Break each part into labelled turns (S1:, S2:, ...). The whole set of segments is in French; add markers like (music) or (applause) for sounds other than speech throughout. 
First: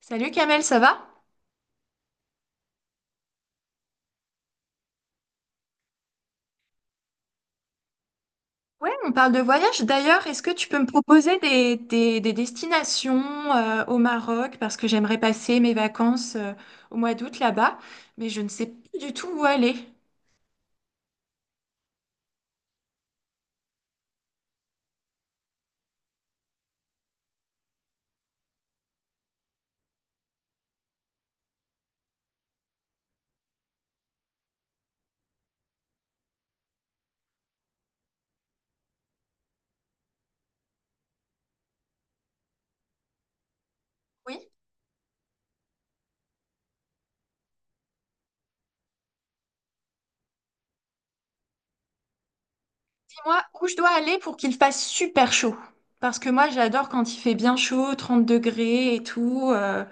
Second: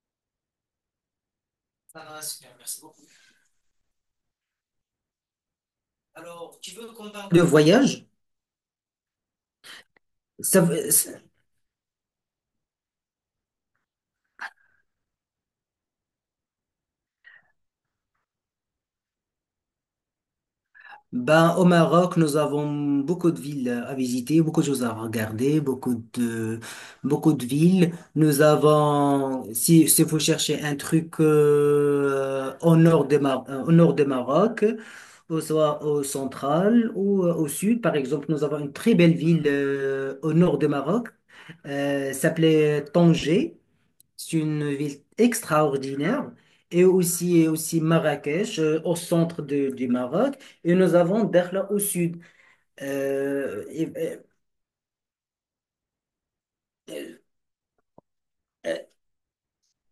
S1: Salut Kamel, ça va?
S2: Voyage.
S1: Ouais, on parle de voyage. D'ailleurs, est-ce que
S2: ça,
S1: tu peux me
S2: veut- c'est-
S1: proposer des destinations au Maroc? Parce que j'aimerais passer mes vacances au mois d'août là-bas, mais je ne sais plus du tout où aller.
S2: ben, au Maroc, nous avons beaucoup de villes à visiter, beaucoup de choses à regarder, beaucoup de villes. Nous avons, si vous cherchez un truc au nord de au nord de Maroc, ou soit au central ou au sud, par exemple, nous avons une très belle ville au nord de Maroc, s'appelait Tanger. C'est
S1: Oui,
S2: une ville extraordinaire. Et aussi Marrakech, au centre du Maroc. Et nous avons Dakhla au sud.
S1: dis-moi
S2: Euh,
S1: où je
S2: et-
S1: dois aller pour qu'il fasse super chaud. Parce que moi, j'adore quand il fait bien chaud, 30
S2: euh,
S1: degrés et tout,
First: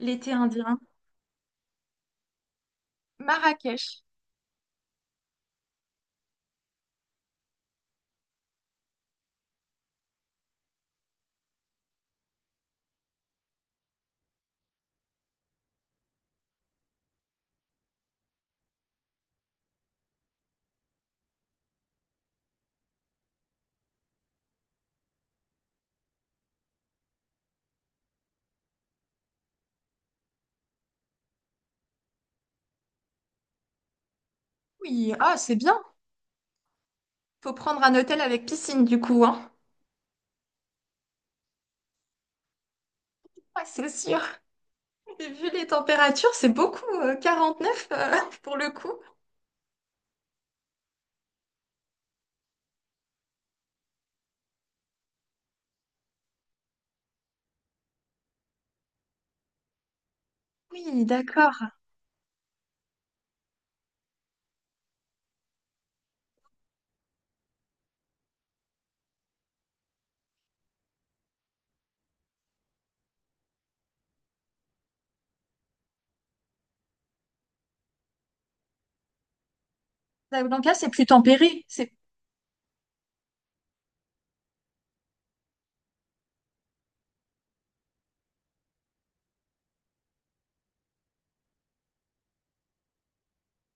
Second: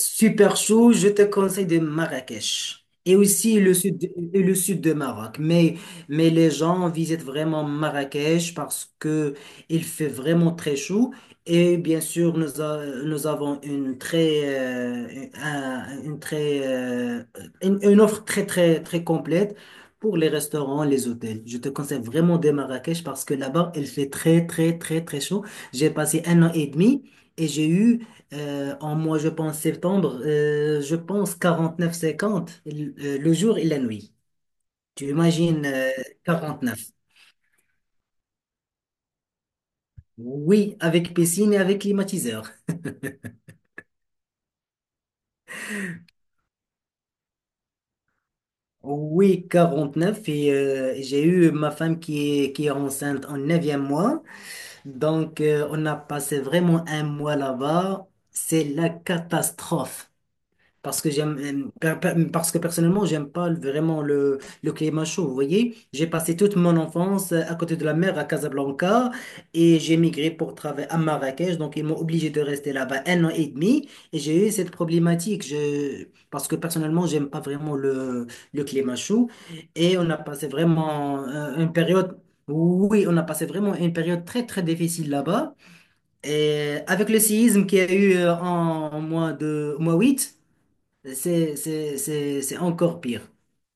S1: l'été indien.
S2: chaud, je te conseille de Marrakech. Et aussi le
S1: Marrakech.
S2: sud, et le sud de Maroc. Mais les gens visitent vraiment Marrakech parce que il fait vraiment très chaud. Et bien sûr, nous avons une offre très, très, très complète pour les restaurants, les hôtels. Je te conseille vraiment de Marrakech parce que là-bas, il fait très, très, très, très chaud. J'ai passé un an et demi. Et j'ai eu en mois, je pense septembre, je pense 49-50, le jour et la nuit. Tu
S1: Oui, ah, c'est
S2: imagines
S1: bien.
S2: neuf.
S1: Faut prendre un hôtel avec piscine du coup, hein?
S2: Oui, avec piscine et avec climatiseur.
S1: Ouais, c'est sûr. Et vu les températures, c'est beaucoup, 49 (laughs) pour le coup.
S2: Oui, 49. Et j'ai eu ma femme qui est enceinte en neuvième mois. Donc, on a passé vraiment un mois là-bas. C'est la catastrophe. Parce
S1: Oui,
S2: que j'aime,
S1: d'accord.
S2: euh, per- per- parce que personnellement, j'aime pas vraiment le climat chaud. Vous voyez, j'ai passé toute mon enfance à côté de la mer à Casablanca et j'ai migré pour travailler à Marrakech. Donc, ils m'ont obligé de rester là-bas un an et demi et j'ai eu cette problématique. Parce que personnellement, j'aime pas vraiment le climat chaud. Et on a passé
S1: Casablanca, c'est plus
S2: vraiment
S1: tempéré.
S2: une
S1: C'est...
S2: période, oui, on a passé vraiment une période très, très difficile là-bas. Et avec le séisme qu'il y a eu en, au mois de, au mois 8, c'est encore pire.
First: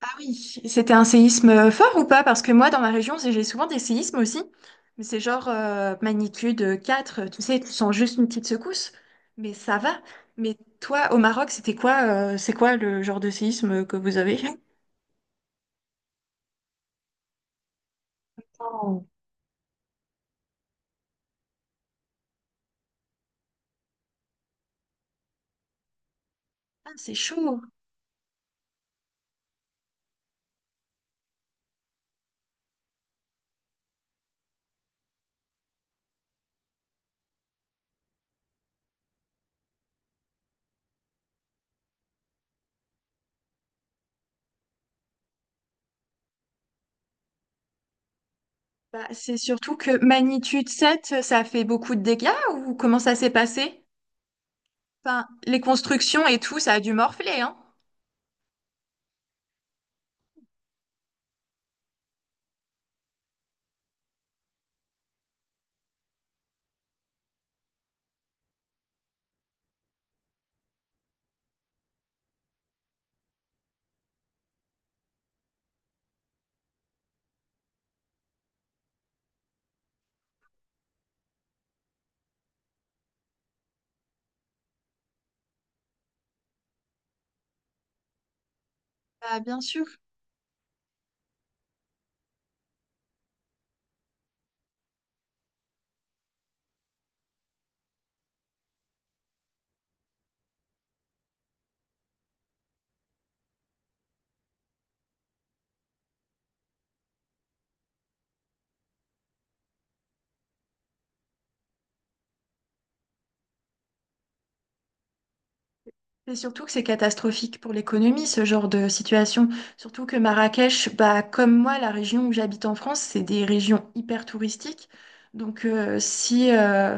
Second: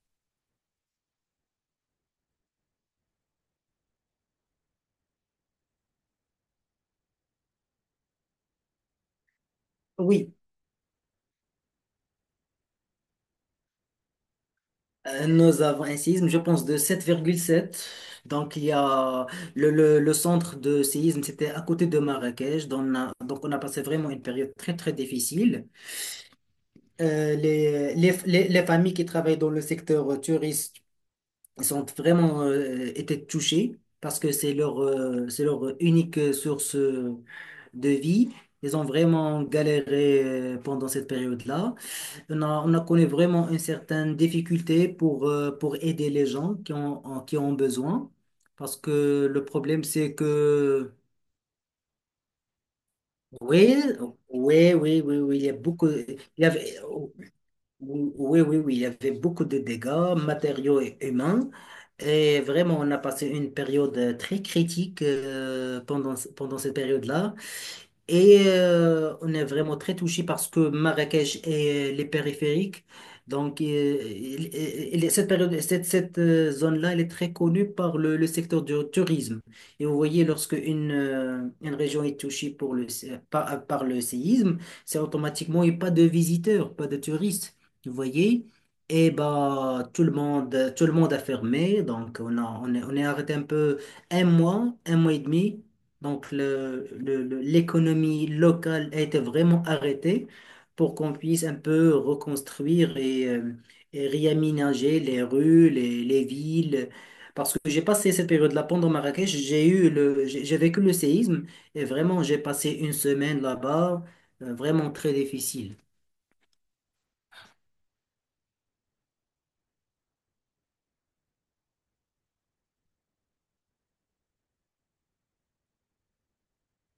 S1: Ah oui, c'était un séisme fort ou pas? Parce que moi, dans ma région, c'est- j'ai souvent des séismes aussi. Mais c'est genre magnitude 4, tu sais, tu sens juste une petite secousse. Mais ça va.
S2: Oui.
S1: Mais toi, au Maroc, c'était quoi, c'est quoi le genre de séisme que vous avez?
S2: Nous avons un séisme, je pense, de 7,7. Donc, il y
S1: Oh.
S2: a le centre de séisme, c'était à côté de Marrakech. Donc on a passé vraiment une période très, très difficile.
S1: Ah, c'est chaud.
S2: Les familles qui travaillent dans le secteur touriste sont vraiment été touchées parce que c'est leur unique source de vie. Ils ont vraiment galéré pendant cette période-là. On a connu vraiment une certaine difficulté pour aider les gens qui ont besoin. Parce
S1: Bah,
S2: que
S1: c'est
S2: le
S1: surtout
S2: problème,
S1: que
S2: c'est
S1: magnitude
S2: que,
S1: 7, ça a fait beaucoup de dégâts ou comment ça s'est
S2: oui,
S1: passé?
S2: oui, oui, oui,
S1: Enfin,
S2: oui, il y a
S1: les
S2: beaucoup, il
S1: constructions et
S2: y
S1: tout, ça
S2: avait,
S1: a dû morfler, hein?
S2: oui, oui, oui, il y avait beaucoup de dégâts matériaux et humains. Et vraiment, on a passé une période très critique, pendant cette période-là. Et on est vraiment très touché parce que Marrakech et les périphériques, donc cette période, cette, cette zone-là, elle est très connue par le secteur du tourisme. Et vous voyez, lorsque une région est touchée pour le, sé- par, par le séisme, c'est automatiquement, il n'y a pas de visiteurs, pas de touristes. Vous voyez? Et
S1: Bah, bien sûr.
S2: bah, tout le monde a fermé, donc on est arrêté un peu un mois et demi. Donc, l'économie locale a été vraiment arrêtée pour qu'on puisse un peu reconstruire et réaménager les rues, les villes. Parce que j'ai passé cette période-là pendant Marrakech, j'ai vécu le séisme et vraiment, j'ai passé une semaine là-bas, vraiment très difficile.
S1: Et surtout que c'est catastrophique pour l'économie, ce genre de situation. Surtout que Marrakech, bah, comme moi, la région où j'habite en France, c'est des régions hyper touristiques. Donc, si,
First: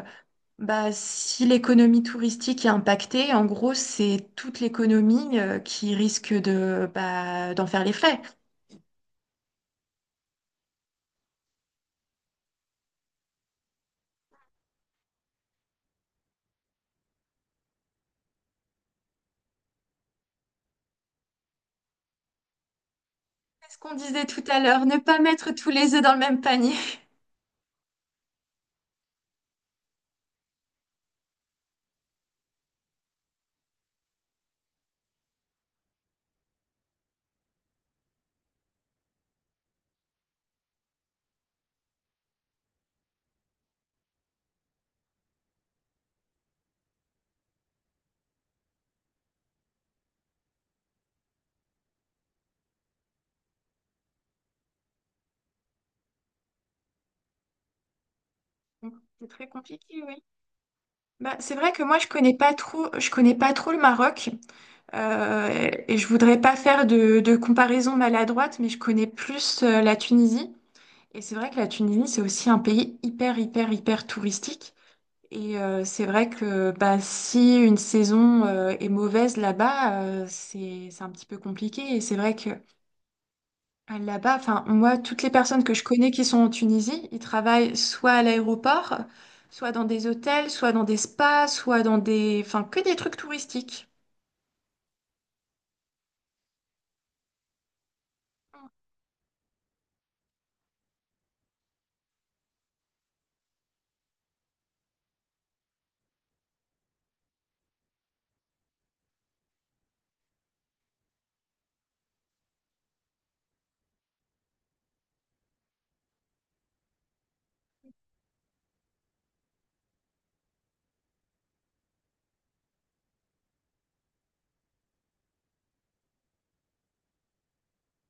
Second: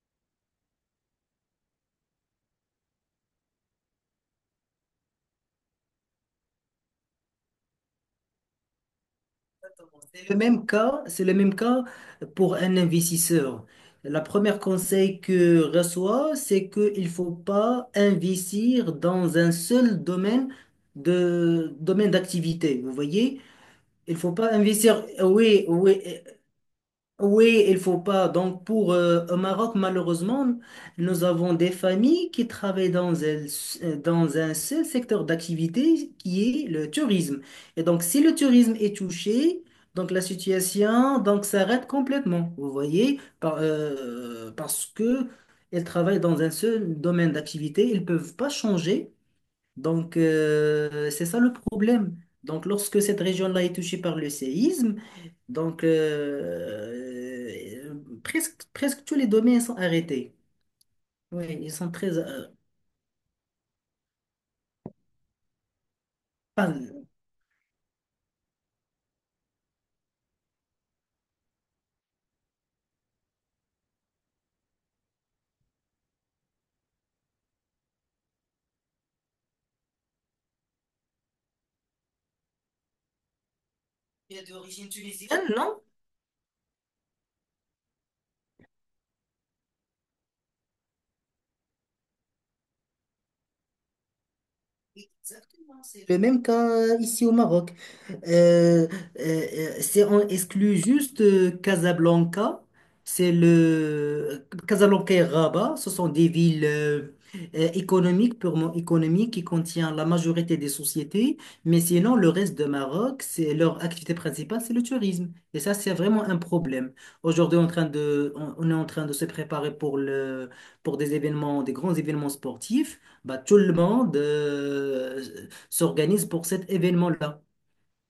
S1: bah, si l'économie touristique est impactée, en gros, c'est toute l'économie, qui risque de, bah, d'en faire les frais.
S2: C'est le même cas pour un investisseur. La première conseil que reçoit, c'est qu'il ne faut pas investir dans un seul domaine d'activité. Vous voyez,
S1: C'est ce qu'on
S2: il
S1: disait
S2: faut
S1: tout
S2: pas
S1: à l'heure, ne
S2: investir.
S1: pas mettre
S2: Oui,
S1: tous les
S2: oui.
S1: œufs dans le même panier.
S2: Oui, il faut pas. Donc, pour au Maroc, malheureusement, nous avons des familles qui travaillent dans un seul secteur d'activité qui est le tourisme. Et donc, si le tourisme est touché, donc la situation donc s'arrête complètement. Vous voyez, parce que elles travaillent dans un seul domaine d'activité, ils peuvent pas changer. Donc, c'est ça le problème. Donc, lorsque cette région-là est touchée par le séisme, donc euh, presque
S1: (laughs)
S2: tous les
S1: C'est très
S2: domaines sont
S1: compliqué, oui.
S2: arrêtés.
S1: Bah, c'est
S2: Oui,
S1: vrai
S2: ils
S1: que
S2: sont
S1: moi je
S2: très...
S1: connais pas trop, je connais pas trop le Maroc et je voudrais pas faire
S2: enfin,
S1: de comparaison maladroite, mais je connais plus la Tunisie. Et c'est vrai que la Tunisie c'est aussi un pays hyper hyper hyper touristique. Et c'est vrai que bah, si une saison est mauvaise là-bas, c'est un petit peu compliqué. Et c'est vrai que là-bas,
S2: il est
S1: enfin,
S2: d'origine
S1: moi, toutes les
S2: tunisienne,
S1: personnes que
S2: non?
S1: je connais qui sont en Tunisie, ils travaillent soit à l'aéroport, soit dans des hôtels, soit dans des spas, soit dans des... Enfin, que des trucs touristiques.
S2: Exactement, c'est le même cas ici au Maroc. Euh, euh, on exclut juste Casablanca. C'est le Casablanca et Rabat. Ce sont des villes économiques, purement économiques, qui contiennent la majorité des sociétés. Mais sinon, le reste de Maroc, c'est leur activité principale, c'est le tourisme. Et ça, c'est vraiment un problème. Aujourd'hui, on est en train de se préparer pour pour des événements, des grands événements sportifs. Bah, tout le monde s'organise pour cet événement-là.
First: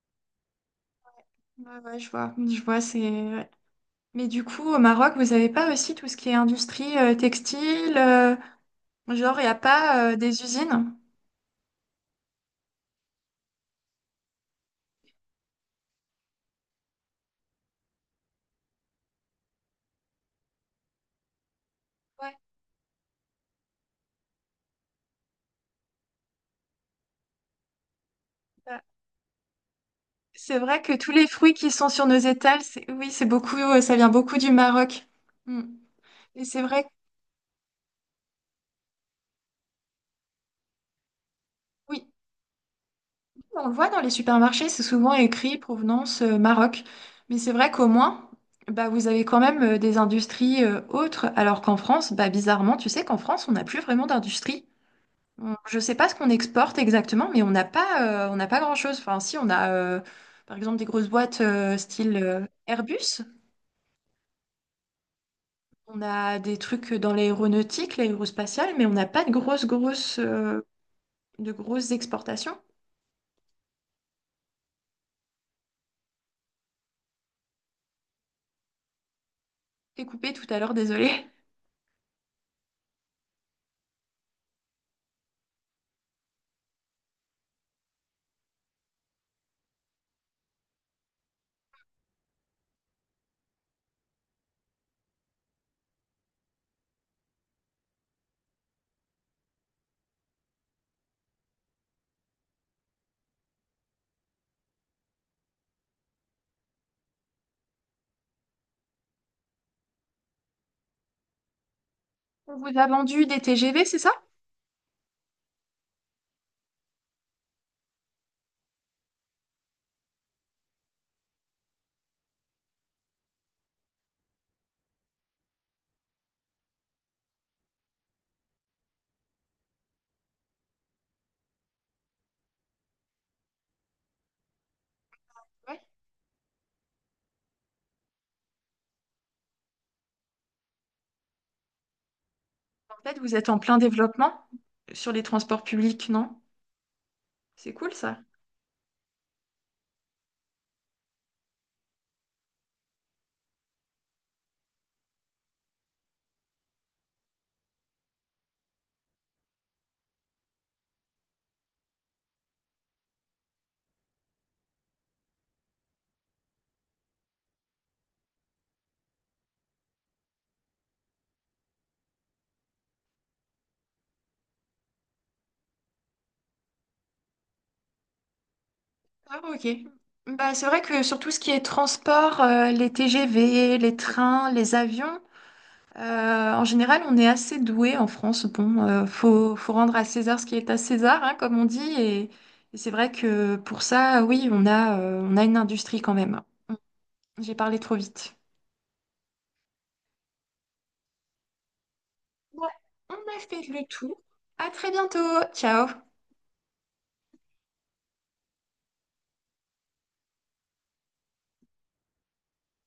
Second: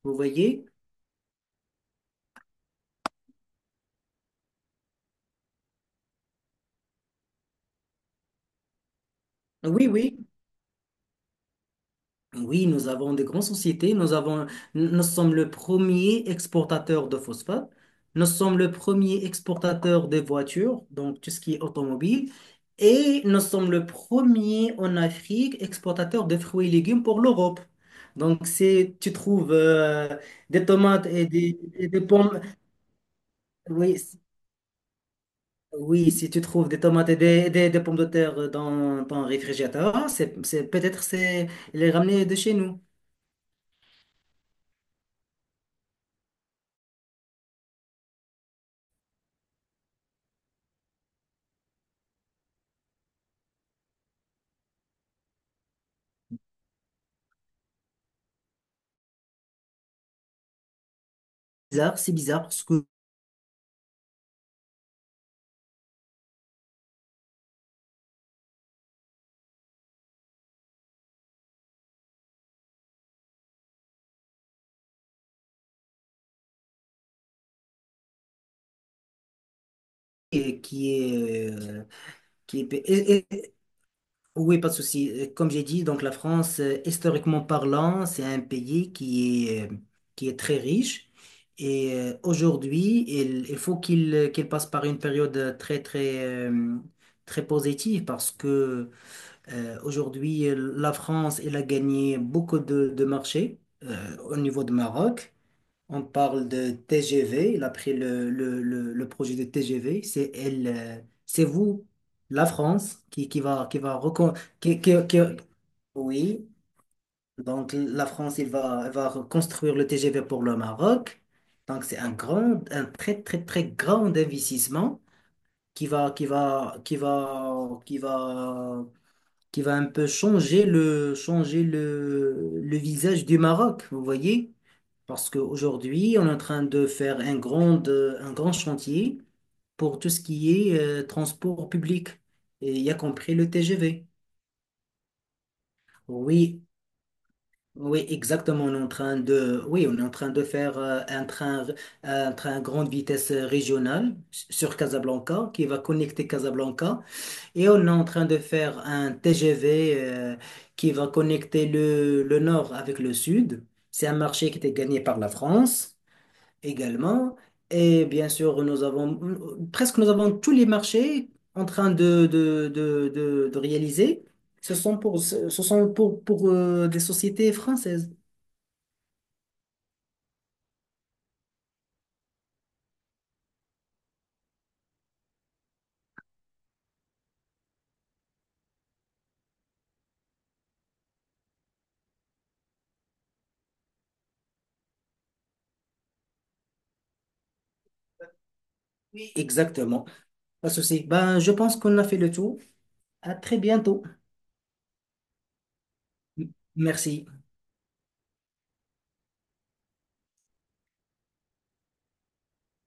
S2: Vous voyez?
S1: Ouais, ouais, je vois, c'est... ouais. Mais du coup, au Maroc, vous avez pas aussi tout ce qui est industrie textile, genre, il n'y a
S2: Oui,
S1: pas
S2: oui.
S1: des usines?
S2: Oui, nous avons des grandes sociétés. Nous sommes le premier exportateur de phosphate. Nous sommes le premier exportateur de voitures, donc tout ce qui est automobile.
S1: Ouais,
S2: Et nous sommes le premier en Afrique exportateur de fruits et légumes pour l'Europe. Donc,
S1: bah,
S2: tu trouves
S1: c'est
S2: des
S1: vrai que
S2: tomates
S1: tous les
S2: et
S1: fruits
S2: des,
S1: qui sont
S2: et des
S1: sur nos
S2: pommes.
S1: étals, c'est- oui, c'est beaucoup, ça
S2: Oui.
S1: vient beaucoup du Maroc. Mm.
S2: Oui, si tu
S1: Et c'est
S2: trouves des
S1: vrai, que-
S2: tomates et des pommes de terre dans ton réfrigérateur, peut-être c'est les
S1: oui.
S2: ramener de chez nous.
S1: On le voit dans les supermarchés, c'est souvent écrit provenance Maroc. Mais c'est vrai qu'au moins, bah, vous avez quand même des industries autres, alors qu'en France, bah, bizarrement, tu sais qu'en France, on n'a plus vraiment d'industrie. On- Je ne sais pas ce qu'on exporte exactement, mais on n'a pas grand-chose. Enfin, si, on a par exemple des grosses boîtes
S2: Bizarre, c'est
S1: style
S2: bizarre parce que
S1: Airbus. On a des trucs dans l'aéronautique, l'aérospatiale, mais on n'a pas de de grosses exportations. T'es coupé tout à
S2: et
S1: l'heure, désolé.
S2: qui est et- oui, pas de souci. Comme j'ai dit, donc la France, historiquement parlant, c'est un pays qui est très riche et aujourd'hui, il faut qu'il passe par une période très très très positive parce que aujourd'hui, la France, elle a gagné beaucoup de marchés au niveau de Maroc. On parle de TGV. Il a pris le projet de TGV. C'est vous, la
S1: On vous a
S2: France,
S1: vendu des TGV, c'est ça?
S2: qui- qui- qui- oui, donc la France, elle va reconstruire le TGV pour le Maroc. Donc c'est un très, très, très grand investissement qui va, qui va, qui va, qui va qui va un peu le visage du Maroc, vous voyez? Parce
S1: Ouais.
S2: qu'aujourd'hui, on est en train de faire un grand chantier pour tout ce qui est transport public, et y a
S1: En fait,
S2: compris
S1: vous êtes
S2: le
S1: en plein
S2: TGV.
S1: développement sur les transports publics, non?
S2: Oui,
S1: C'est cool
S2: oui,
S1: ça.
S2: exactement. On est en train de faire un train grande vitesse régionale sur Casablanca qui va connecter Casablanca. Et on est en train de faire un TGV qui va connecter le nord avec le sud. C'est un marché qui était gagné par la France également. Et bien sûr, nous avons presque nous avons tous les marchés en train de réaliser. Ce sont pour des sociétés françaises.
S1: Ah, ok. Bah, c'est vrai que sur tout ce qui est transport, les TGV, les trains, les avions, en général, on est assez doué en France. Bon, faut rendre à César ce qui est à César, hein, comme on dit. Et c'est vrai que pour ça, oui, on a une industrie quand même. J'ai parlé trop vite.
S2: Exactement. Pas de souci. Ben, je pense qu'on a fait le tour.
S1: Ouais, on
S2: À
S1: a
S2: très
S1: fait le
S2: bientôt.
S1: tour. À très bientôt. Ciao.
S2: Merci.